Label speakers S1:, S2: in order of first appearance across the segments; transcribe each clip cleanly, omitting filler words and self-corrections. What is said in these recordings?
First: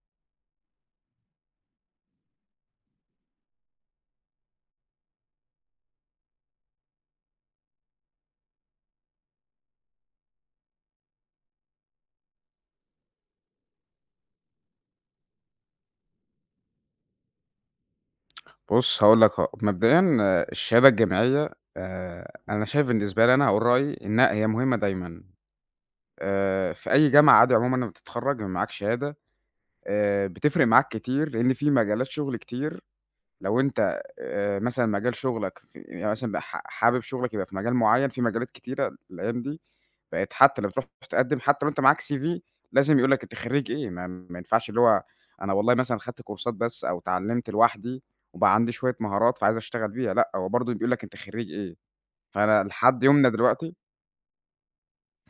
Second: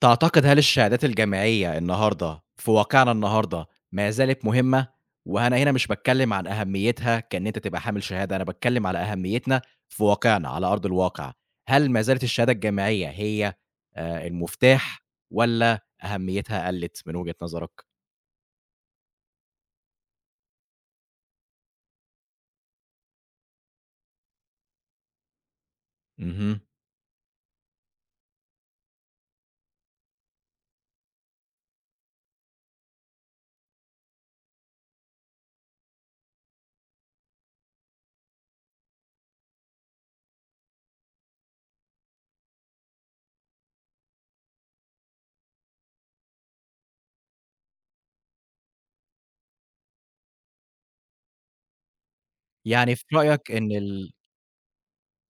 S1: تعتقد هل الشهادات الجامعية النهارده في واقعنا النهارده ما زالت مهمة؟ وأنا هنا مش باتكلم عن أهميتها كإن أنت تبقى حامل شهادة، أنا باتكلم على أهميتنا في واقعنا على أرض الواقع. هل ما زالت الشهادة الجامعية هي المفتاح والّا أهميتها قلت من وجهة نظرك؟
S2: بُص هاقول لك أهو، مبدئيًا الشهادة الجامعية أنا شايف بالنسبة لي أنا هاقول رأيي إنها هي مهمة دايمًا.
S1: اهم.
S2: في أي جامعة عادي عمومًا لمّا بتتخرّج ويبقى معاك شهادة بتفرق معاك كتير لإن في مجالات شغل كتير. لو أنت مثلًا مجال شغلك في يعني مثلًا بقى حابب شغلك يبقى في مجال معيّن، في مجالات كتيرة الأيام دي بقت. حتى لمّا بتروح تقدّم حتى لو أنت معاك CV لازم يقول لك أنت خرّيج إيه، ما ينفعش اللي هو أنا والله مثلًا خدت كورسات بس أو اتعلّمت لوحدي وبقى عندي شوية مهارات فعايز أشتغل بيها. لأ، هو برضه بيقول لك أنت خرّيج إيه، فأنا
S1: يعني
S2: لحد
S1: في
S2: يومنا
S1: رأيك إن
S2: دلوقتي.
S1: ال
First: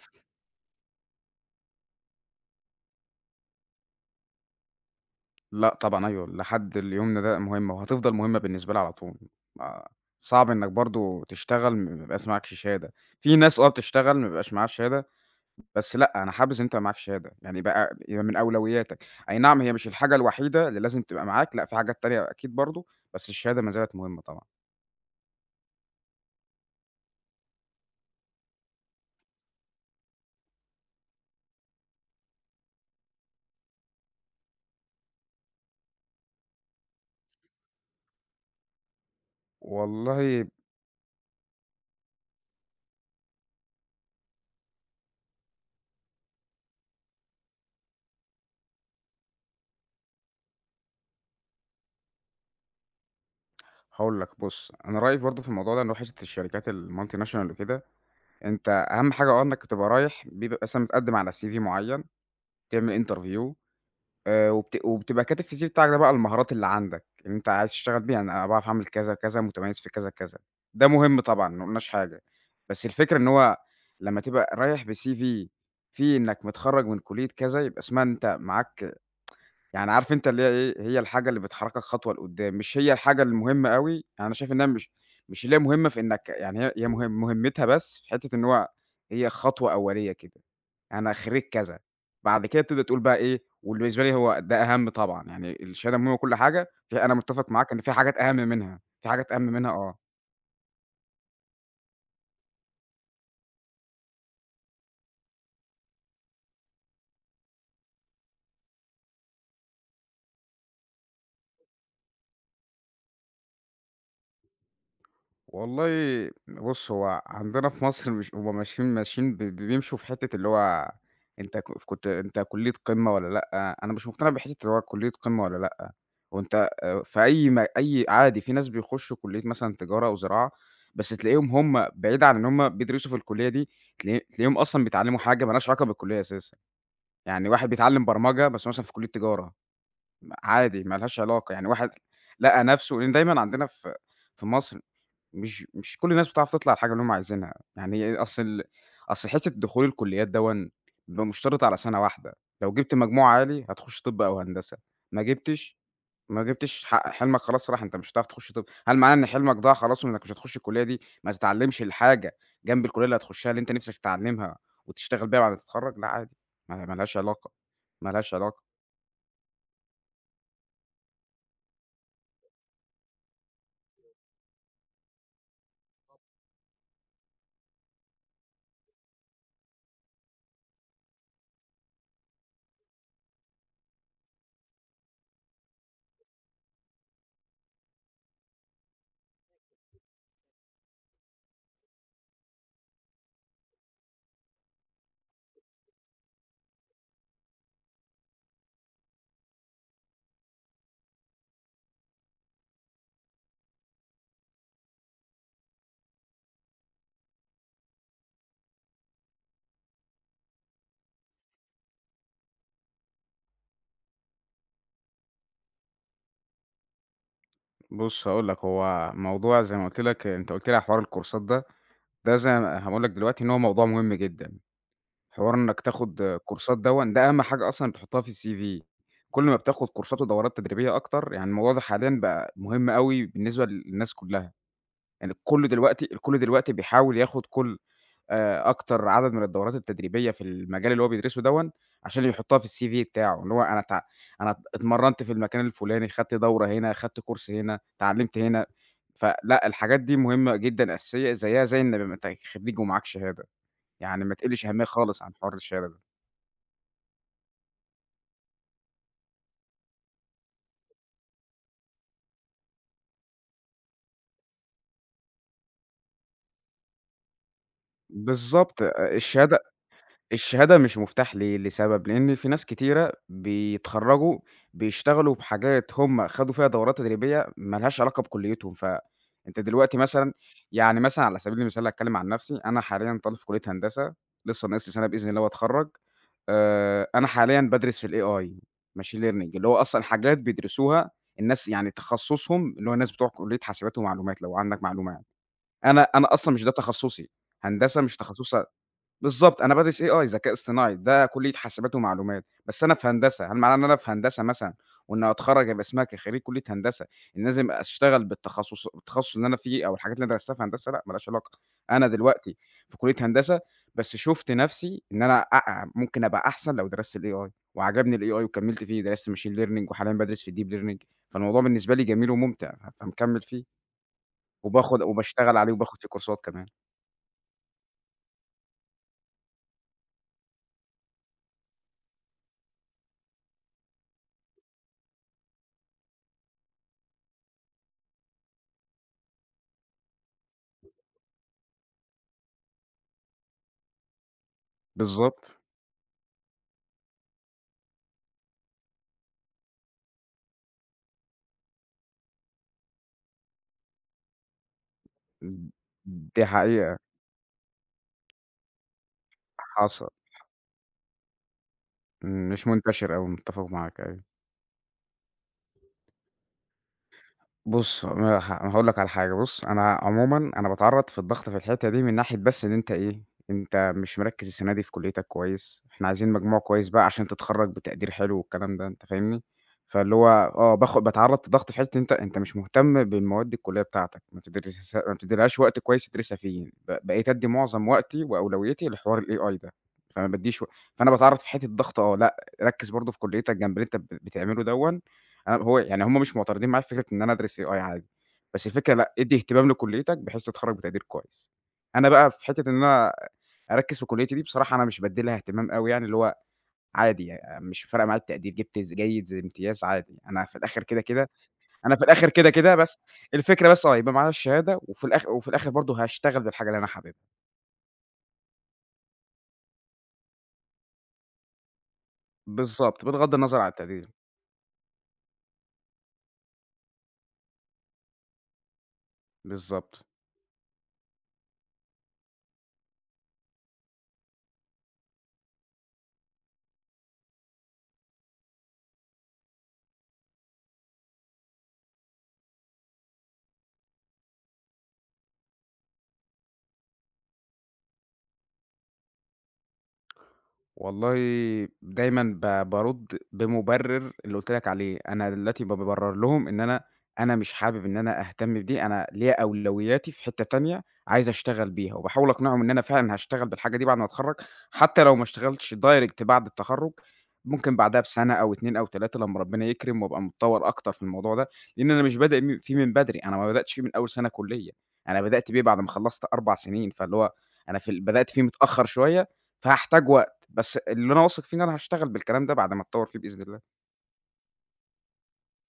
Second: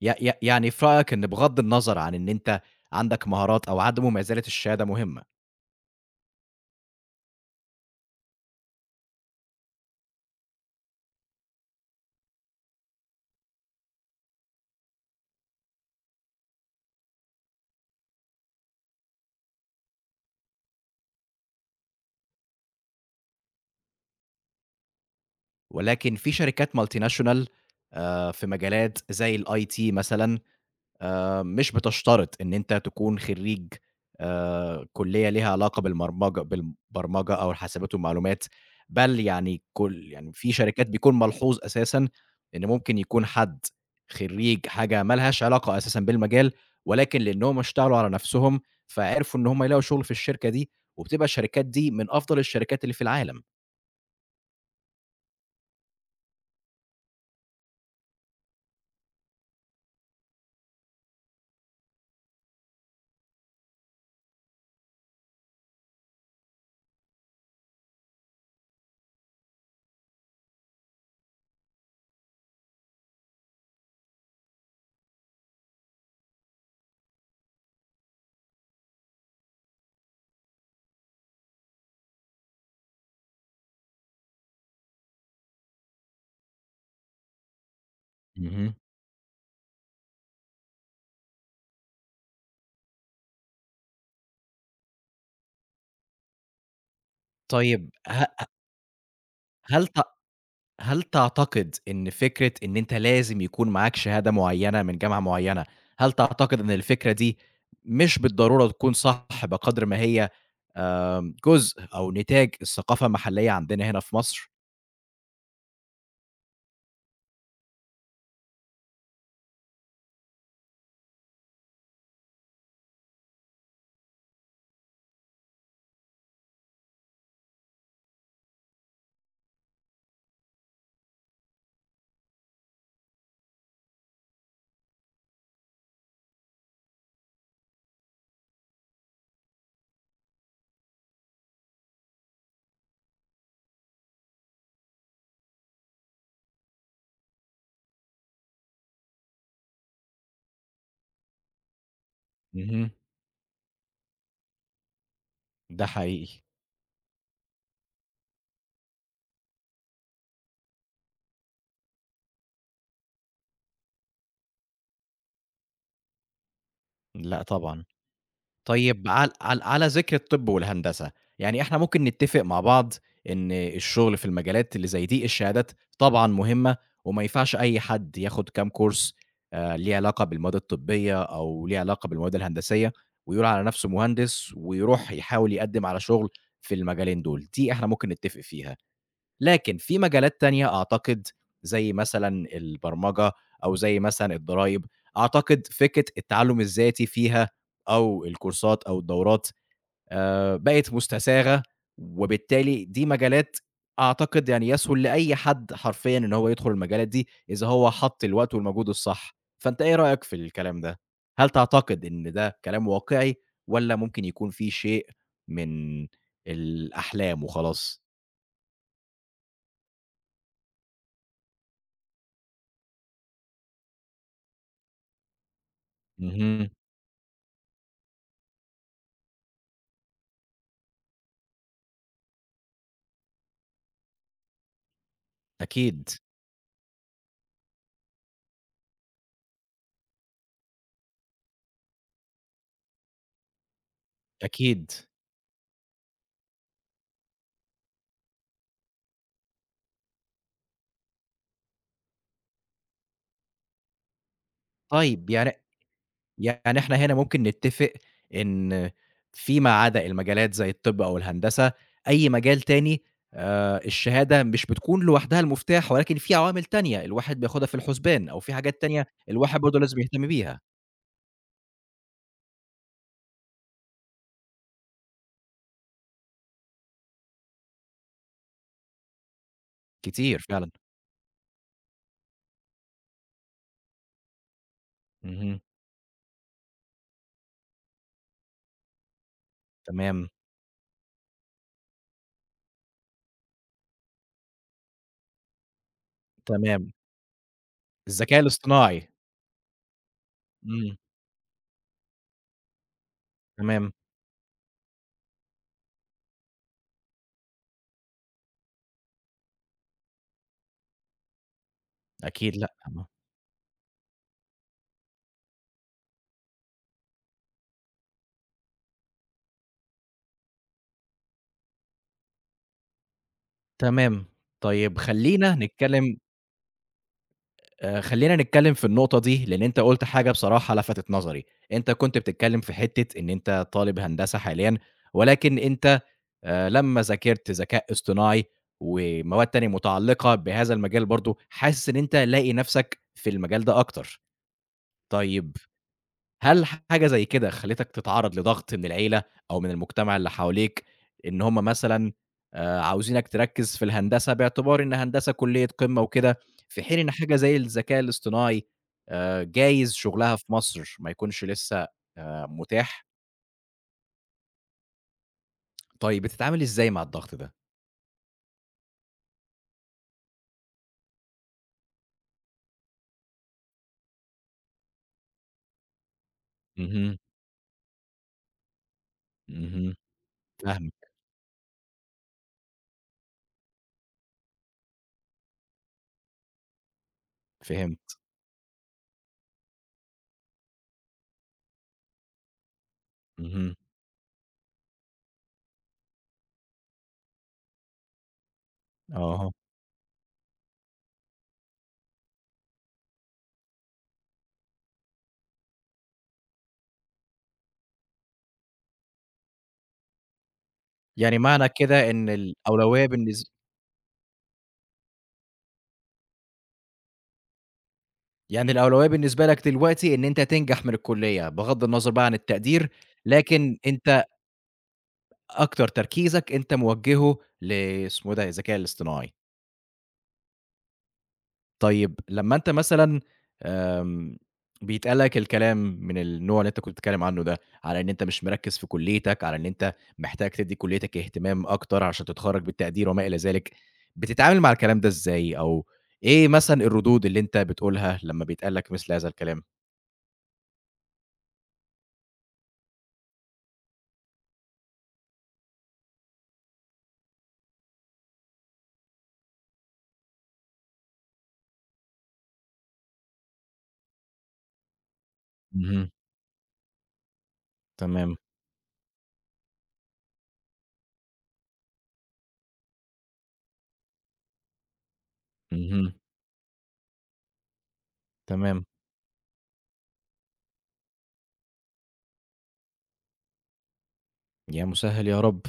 S1: ي ي يعني في رأيك إن بغض النظر عن إن أنت عندك مهارات أو عدمه ما زالت الشهادة مهمة؟
S2: لأ طبعًا، أيوه، لحد يومنا ده مهمة وهتفضل مهمة بالنسبة لي على طول، ما صعب إنّك برضه تشتغل ما بيبقاش معاك شهادة. في ناس آه بتشتغل ما بيبقاش معاها شهادة، بس لأ، أنا حابذ إن أنت معاك شهادة، يعني بقى يبقى من أولوياتك. أي نعم، هي مش الحاجة الوحيدة اللي لازم تبقى معاك، لأ في حاجات تانية أكيد برضه، بس الشهادة ما زالت مهمة طبعًا.
S1: ولكن في شركات multinational، في مجالات زي الIT مثلًا، مش بتشترط إن أنت تكون خرّيج كُلّية ليها علاقة بالمرمجة بالبرمجة أو الحاسبات والمعلومات، بل يعني يعني
S2: والله
S1: في شركات بيكون ملحوظ أساسًا إن ممكن يكون حد خرّيج حاجة ما لهاش علاقة أساسًا بالمجال، ولكن لإنّهم اشتغلوا على نَفْسهم، فعرفوا إن هم يلاقوا شُغل في الشركة دي، وبتبقى الشركات دي من أفضل الشركات اللي في العالم.
S2: هاقول لك بُص، أنا رأيي برضه في الموضوع ده إن هو حتة الشركات الMulti National وكده، أنت أهم حاجة آه إنك بتبقى رايح بيبقى مثلًا بتقدّم على CV معيّن، تعمل interview. وبتبقى كاتب في الCV بتاعك ده بقى المهارات اللي عندك، اللي أنت عايز تشتغل بيها. أنا باعرف أعمل كذا، كذا، متميز في كذا، كذا. ده مهم طبعًا، ما قلناش حاجة، بس الفكرة إن هو لمّا تبقى رايح بCV فيه إنك متخرّج من كلية كذا، يبقى اسمها إن أنت معاك، يعني عارف أنت اللي هي إيه، هي الحاجة اللي بتحرّكك خطوة لقدّام، مش هي الحاجة المهمة أوي. يعني أنا شايف إنها مش اللي هي مهمة في إنك، يعني هي مهمتها بس في حتّة إن هو
S1: اهم.
S2: هي خطوة أولية كده. يعني أنا خريج كذا، بعد كده تبدأ تقول بقى إيه، واللي بالنسبة لي هو ده أهَم طبعًا. يعني الشهادة مهمة وكل حاجة، ف أنا متّفق معاك إن
S1: طيب
S2: في حاجات أهَم منها، في حاجات أهَم منها
S1: هل
S2: آه.
S1: هل تعتقد إن فكرة إن أنت لازم يكون معاك شهادة معيّنة من جامعة معيّنة، هل تعتقد إن الفكرة دي مش بالضرورة تكون صح بقدر ما هي، جزء أو نتاج الثقافة المحلية عندنا هنا في مصر؟
S2: والله بُص، هو عندنا في مصر مش هم ماشيين ماشيين بيمشوا في حتّة اللي هو أنت كنت أنت كُلّية قمة والّا لأ. أنا مش مقتنع بحتّة اللي هو كُلّية قمة والّا لأ، وأنت في أي أي عادي في ناس بيخشوا كُلّية مثلًا تجارة أو زراعة، بس تلاقيهم هم بعيد عن إن هم بيدرسوا في الكُلّية دي، تلاقيهم أصلًا بيتعلّموا حاجة ما لهاش علاقة بالكُلّية أساسًا. يعني واحد بيتعلّم برمجة بس مثلًا في كُلّية تجارة، عادي ما لهاش علاقة. يعني واحد لقى نَفْسه لإن دايمًا عندنا في في مصر مش كل الناس بتعرف تطلع الحاجة اللي هم عايزينها. يعني أصل حتّة دخول الكليات دوًا بيبقى مشترط على سنة واحدة. لو
S1: اهم.
S2: جِبت مجموع عالي هتخش طِب أو هندسة، ما جِبتش
S1: ده حقيقي.
S2: ما جِبتش حلمك خلاص راح. أنت مش هتعرف تخش طِب، هل معناه إن حلمك ضاع خلاص وإنك مش هتخش الكلية دي ما تتعلّمش الحاجة جنب الكلية اللي هتخشها اللي أنت نِفْسك تتعلّمها وتشتغل بيها بعد ما تتخرّج؟ لأ عادي، ما لهاش
S1: لأ
S2: علاقة،
S1: طبعًا.
S2: ما لهاش علاقة.
S1: طيب عل عل على ذكر الطب والهندسة، يعني إحنا ممكن نتّفق مع بعض إن الشغل في المجالات اللي زي دي الشهادات طبعًا مهمة، وما ينفعش أي حد ياخد كام كورس ليه علاقة بالمواد الطبية أو ليه علاقة بالمواد الهندسية، ويقول على نفسه مهندس ويروح يحاول يقدّم على شغل في المجالين دول، دي إحنا ممكن نتّفق فيها. لكن في مجالات تانية أعتقد زي مثلًا البرمجة أو زي مثلًا الضرايب، أعتقد فكرة التعلُّم الذاتي فيها أو الكورسات أو الدورات بقت مُستساغة، وبالتالي دي مجالات أعتقد يعني يسهل لأي حد حرفيًا إن هو يدخُل المجالات دي إذا هو حَط الوقت والمجهود الصح. فأنت إيه رأيك في الكلام ده؟ هل تعتقد إن ده كلام واقعي والّا ممكن يكون في شيء من الأحلام وخلاص؟
S2: بُص هاقول لك، هو موضوع زي ما قُلت لك أنت قُلت لي على حوار الكورسات ده، ده زي هاقول لك دلوقتي إن هو موضوع مهم جدًا. حوار إنك تاخد
S1: اهم.
S2: كورسات دوًّا، ده أهم حاجة أصلًا تحطها في الCV. كل ما بتاخد كورسات ودورات تدريبية أكتر، يعني الموضوع ده حاليًا بقى مهم أوي بالنسبة للناس كلّها. يعني
S1: أكيد.
S2: الكل دلوقتي بيحاول ياخد كل أكتر عدد من الدورات التدريبية في المجال اللي هو بيدرسه دوًّا، عشان يحطها في الCV بتاعه، اللي هو أنا ات
S1: أكيد.
S2: اتمرنت في المكان الفلاني، خدت دورة هنا، خدت كورس هنا، اتعلمت هنا. فلأ الحاجات دي مهمة جدًا أساسية زيها زي إن ما أنت خريج ومعاك شهادة. يعني ما تقلّش أهمية خالص
S1: طيب
S2: عن حوار
S1: يعني
S2: الشهادة ده.
S1: يعني إحنا هنا ممكن نتّفق إن فيما عدا المجالات زي الطِب أو الهندسة، أي مجال تاني الشهادة مش بتكون لوحدها المفتاح ولكن في عوامل تانية الواحد بياخدها في الحُسبان أو في حاجات
S2: بالضبط،
S1: تانية الواحد برضه لازم يهتم بيها.
S2: الشهادة مش مفتاح ليه، لسبب لإن في ناس كتيرة بيتخرّجوا بيشتغلوا بحاجات هم خدوا فيها دورات تدريبية ما لهاش علاقة بكُلّيتهم، فأنت دلوقتي مثلًا
S1: كتير فعلًا.
S2: يعني مثلًا على سبيل المثال هاتكلّم عن نَفْسي. أنا حاليًا طالب في كُلّية هندسة، لسه ناقص لي سَنة بإذن الله
S1: اهم.
S2: وأتخرّج. أنا حاليًا بادرس في الAI machine learning اللي هو أصلًا
S1: تمام،
S2: حاجات بيدرسوها الناس، يعني تخصُّصهم اللي هو الناس بتوع كُلّية حاسبات ومعلومات لو عندك معلومة يعني. أنا أصلًا مش ده
S1: تمام.
S2: تخصُّصي، هندسة مش
S1: الذكاء
S2: تخصُّصها.
S1: الاصطناعي.
S2: بالضبط، أنا بادرس AI ذكاء اصطناعي،
S1: إمم.
S2: ده كُلّية حاسبات ومعلومات، بس أنا في هندسة، هل معناه إن
S1: تمام.
S2: أنا في هندسة مثلًا وإن هاتخرّج هيبقى اسمها كخريج كُلّية هندسة إن لازم أشتغل التخصص اللي أنا فيه أو الحاجات اللي أنا درستها في هندسة؟ لأ ما لهاش علاقة. أنا دلوقتي
S1: أكيد لأ.
S2: في كُلّية هندسة، بس شُفت نَفْسي إن أنا ممكن أبقى أحسن لو درست الAI وعجبني الAI وكمّلت فيه، درست machine learning وحاليًا بادرس في الdeep learning فالموضوع بالنسبة لي جميل وممتع، فمكمّل فيه
S1: تمام. طيب
S2: وباخُد
S1: خلّينا
S2: وباشتغل عليه وباخُد فيه
S1: نتكلّم
S2: كورسات كمان.
S1: آآ، خلّينا نتكلّم في النقطة دي، لإن أنت قُلت حاجة بصراحة لفتت نظري. أنت كنت بتتكلّم في حتّة إن أنت طالب هندسة حاليًا، ولكن أنت لمّا ذاكرت ذكاء اصطناعي ومواد تانية متعلّقة بهذا المجال برضه، حاسس إن أنت لاقي نَفْسك في المجال ده أكتر.
S2: بالضبط،
S1: طيب هل حاجة زي كده خلّتك تتعرّض لضغط من العيلة أو من المجتمع اللي حواليك، إن هم مثلًا عاوزينك تركّز في الهندسة باعتبار إن هندسة كلية قمة
S2: د
S1: وكده،
S2: دي
S1: في
S2: حقيقة.
S1: حين إن حاجة زي الذكاء الاصطناعي جايز
S2: حصل،
S1: شغلها في مصر ما يكونش لسه
S2: مش
S1: متاح.
S2: منتشر أوي، متّفق معاك، أيوه.
S1: طيب بتتعامل إزاي مع الضغط ده؟
S2: بُص، ما ه هاقول لك على حاجة. بُص أنا عمومًا أنا باتعرّض في الضغط في الحتّة دي من ناحية بس إن أنت إيه، أنت مش مركّز السنة دي في كُلّيتك كويس، إحنا عايزين مجموع كويس بقى
S1: اهم.
S2: عشان تتخرّج بتقدير حلو والكلام ده. أنت فاهمني؟
S1: اهم.
S2: فاللي هو آه،
S1: فاهمك.
S2: باتعرّض لضغط في حتّة أنت مش مهتم بالمواد الكُلّية بتاعتك، ما بتدرسس ما بتدّيلهاش وقت كويس تدرسها فيه. بقيت أدّي معظم
S1: فهمت.
S2: وقتي وأولويتي لحوار الAI ده، فما بادّيش و فأنا باتعرّض في حتّة ضغط آه، لأ. ركّز برضه في كُلّيتك
S1: اهم.
S2: جنب اللي أنت بتعمله دَوًّا. أنا هو يعني هم مش معترضين معايا في فكرة إن أنا أدرس AI عادي، بس الفكرة لأ، ادّي
S1: أها.
S2: اهتمام لكُلّيتك بحيث تتخرّج بتقدير كويس. أنا بقى في حتّة إن أنا أركّز في كُلّيتي دي بصراحة أنا مش بادّي لها اهتمام أوي يعني. اللي هو عادي، مش فارقة معايا التقدير، جِبت جيد زي امتياز عادي. أنا في الآخر كده، كده
S1: يعني معنى
S2: أنا في
S1: كده إن
S2: الآخر كده، كده بس
S1: الأولوية بالنس
S2: الفكرة بس آه، يبقى معايا الشهادة وفي الآخ وفي الآخر برضه هاشتغل بالحاجة اللي أنا حاببها.
S1: يعني الأولوية بالنسبة لك دلوقتي إن أنت تنجح من الكلية، بغض النظر بقى عن التقدير،
S2: بالضبط، بغض النظر عن
S1: لكن
S2: التقدير،
S1: أنت أكتر تركيزك أنت موجّهه اسمه إيه ده، الذكاء الاصطناعي.
S2: بالضبط.
S1: طيب لمّا أنت مثلًا آمم، بيتقال لك الكلام من النوع اللي أنت كنت بتتكلم عنه ده، على إن أنت مش مركّز في كليتك، على إن أنت محتاج تدّي كليتك اهتمام أكتر عشان تتخرّج بالتقدير وما إلى ذلك، بتتعامل مع الكلام ده إزاي، أو إيه مثلًا الردود اللي أنت بتقولها لمّا بيتقال لك مثل هذا الكلام؟
S2: والله دايمًا بارُد بمُبرِّر اللي قُلت لك عليه. أنا دلوقتي بابرّر لهم إن أنا مش حابب إن أنا أهتم بدي. أنا ليّا أولوياتي في حتّة تانية عايز أشتغل بيها، وباحاول أقنعهم إن أنا فعلًا هاشتغل بالحاجة دي بعد ما أتخرّج، حتى لو ما اشتغلتش
S1: اهم.
S2: direct بعد التخرُّج. ممكن بعدها بسَنة
S1: تمام.
S2: أو 2 أو 3 لمّا ربنا يكرم وأبقى متطوّر أكتر في الموضوع ده، لإن أنا مش بادئ فيه من بدري. أنا ما بدأتش فيه من أول سَنة كُلّية، أنا بدأت بيه بعد ما
S1: اهم.
S2: خلّصت 4 سِنين، فاللي هو أنا في بدأت فيه متأخّر
S1: تمام.
S2: شوية. فهاحتاجه، بس اللي أنا واثق فيه إن أنا هاشتغل بالكلام ده بعد ما أتطوّر فيه بإذن الله.
S1: يا مسهِّل يا رب.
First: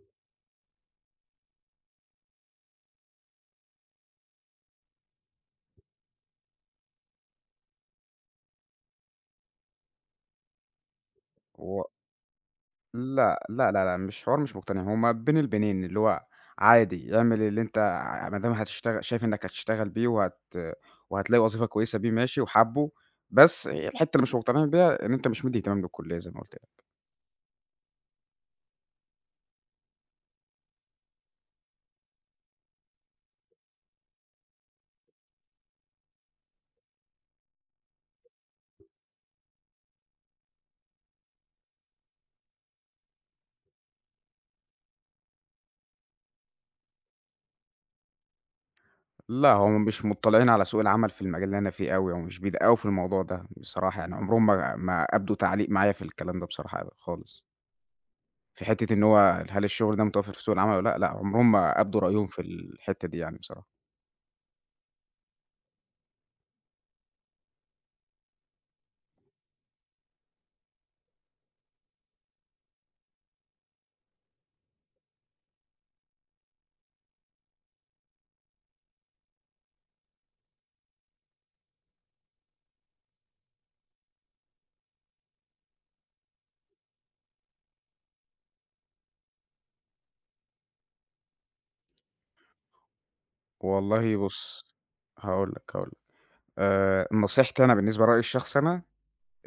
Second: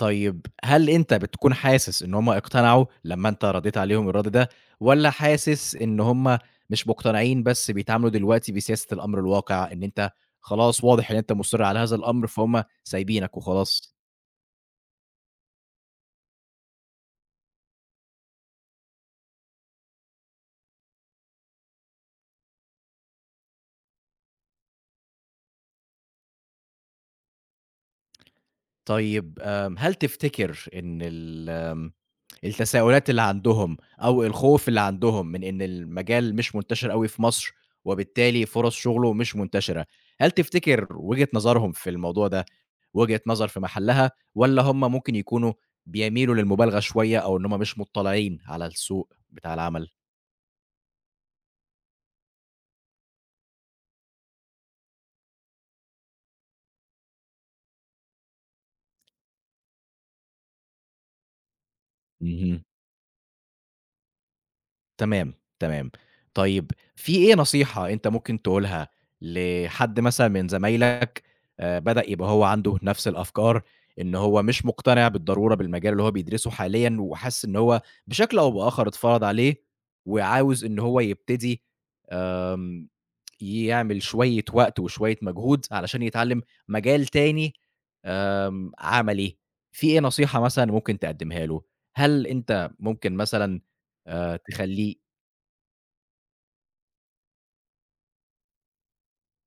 S1: طيب هل أنت بتكون حاسس إن هم اقتنعوا لمّا أنت ردّيت عليهم الرَد ده، والّا حاسس إن هم مش مقتنعين بس بيتعاملوا دلوقتي بسياسة الأمر الواقع، إن أنت خلاص واضح إن أنت مُصِر على
S2: هو
S1: هذا الأمر فهُم سايبينك
S2: لأ، لأ، لأ،
S1: وخلاص؟
S2: لأ، مش حوار مش مقتنع، هو ما بين البينين، اللي هو عادي اعمل اللي أنت ما دام هتشتغل شايف إنّك هتشتغل بيه وهتلاقي وظيفة كويسة بيه ماشي وحابّه، بس الحتّة اللي مش مقتنعين بيها إن أنت مش مدّي اهتمام للكلية زي ما قُلت لك.
S1: طيب هل تفتكر إن ال آمم التساؤلات اللي عندهم أو الخوف اللي عندهم من إن المجال مش منتشر أوي في مصر، وبالتالي فرص شغله مش منتشرة، هل تفتكر وجهة نظرهم في الموضوع ده وجهة نظر في محلها، والّا هم ممكن يكونوا بيميلوا للمبالغة شوية أو إن هم مش مطلعين على السوق
S2: لأ،
S1: بتاع
S2: هُم
S1: العمل؟
S2: مش مطّلعين على سوق العمل في المجال اللي أنا فيه أوي، هم مش بيدقّقوا في الموضوع ده بصراحة يعني. عمرهم ما أبدوا تعليق معايا في الكلام ده بصراحة أبدًا خالص. في حتّة إن هو هل الشغل ده متوفّر في سوق العمل والّا لأ؟ لأ عمرهم ما أبدوا رأيهم في
S1: اهم.
S2: الحتّة دي يعني بصراحة.
S1: تمام، تمام. طيب في إيه نصيحة أنت ممكن تقولها لحد مثلًا من زمايلك بدأ يبقى هو عنده نفس الأفكار، إن هو مش مقتنع بالضرورة بالمجال اللي هو بيدرسه حاليًا وحاسس إن هو بشكل أو بآخر اتفرض عليه وعاوز إن هو يبتدي آمم يعمل شوية وقت وشوية مجهود علشان يتعلم مجال تاني عملي. في إيه نصيحة مثلًا ممكن تقدمها له؟ هل أنت ممكن مثلًا
S2: والله بُص،
S1: تخليه.
S2: هاقول لك، نصيحتي أنا بالنسبة لرأيي الشخصي أنا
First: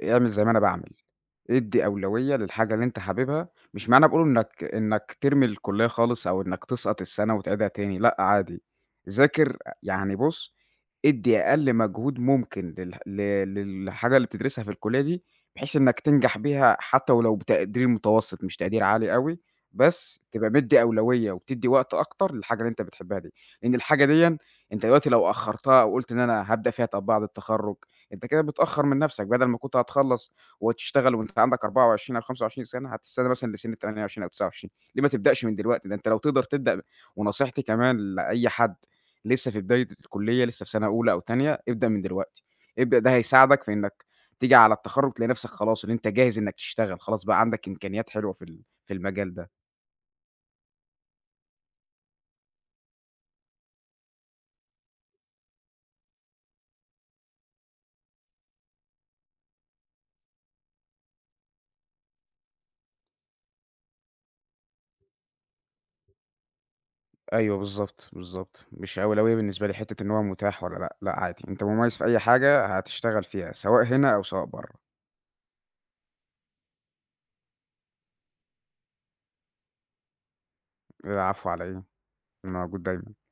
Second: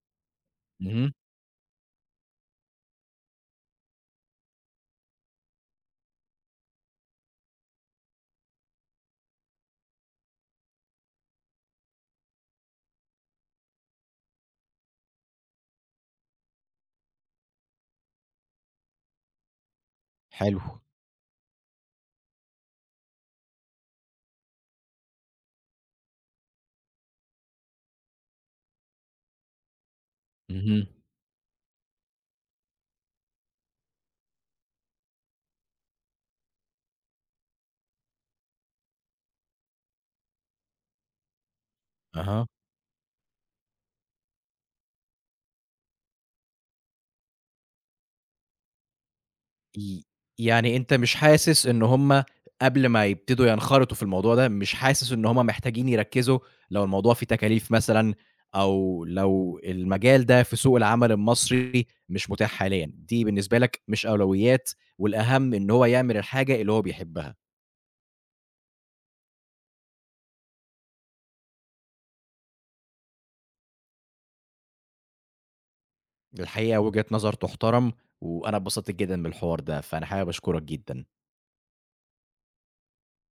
S2: اعمل زي ما أنا باعمل.
S1: اهم.
S2: ادّي أولوية للحاجة اللي أنت حاببها، مش معنى باقول إنك ترمي الكلية خالص أو إنك تسقط السنة وتعيدها تاني، لأ عادي. ذاكر، يعني بُص، ادّي أقل مجهود ممكن للحاجة اللي بتدرسها في الكلية دي، بحيث إنك تنجح بيها حتى ولو بتقدير متوسط مش تقدير عالي أوي، بس تبقى
S1: حلو.
S2: مدّي أولوية وبتدّي وقت أكتر للحاجة اللي أنت بتحبها دي. لإن الحاجة ديًا أنت دلوقتي لو أخرتها أو قُلت إن أنا هابدأ فيها طب بعد التخرج أنت كده بتأخّر من نَفْسك. بدل ما كنت هتخلّص
S1: اهم.
S2: وتشتغل وأنت عندك 24 أو 25 سَنة، هتستنى مثلًا لسِن الـ28 أو 29. ليه ما تبدأش من دلوقتي؟ ده أنت لو تقدر تبدأ. ونصيحتي كمان لأي حد لسه في بداية الكُلّية، لسه في سَنة أولى أو تانية، ابدأ من دلوقتي.
S1: أها.
S2: ابدأ، ده هيساعدك في إنّك تيجي على التخرُّج تلاقي نَفْسك خلاص إن أنت جاهز إنّك تشتغل، خلاص بقى عندك إمكانيات حلوة في في المجال ده.
S1: ي يعني أنت مش حاسس إن هُم قبل ما يبتدوا ينخرطوا في الموضوع ده، مش حاسس إن هُم محتاجين يركّزوا لو الموضوع فيه تكاليف مثلًا أو لو المجال ده في سوق العمل المصري مش متاح حاليًا، دي بالنسبة لك مش أولويات والأهم إن هو يعمل الحاجة اللي هو بيحبها.
S2: أيوه بالضبط، بالضبط. مش أولوية بالنسبة لي حتّة إن هو متاح والّا لأ، لأ عادي. أنت مُميّز في أي حاجة هتشتغل فيها، سواء هنا أو سواء برّه.
S1: الحقيقة وجهة نظر تُحترم، وأنا اتبسطت جدًا بالحوار ده، فأنا حابب أشكرك جدًا.
S2: العفو على إيه، أنا موجود دايمًا.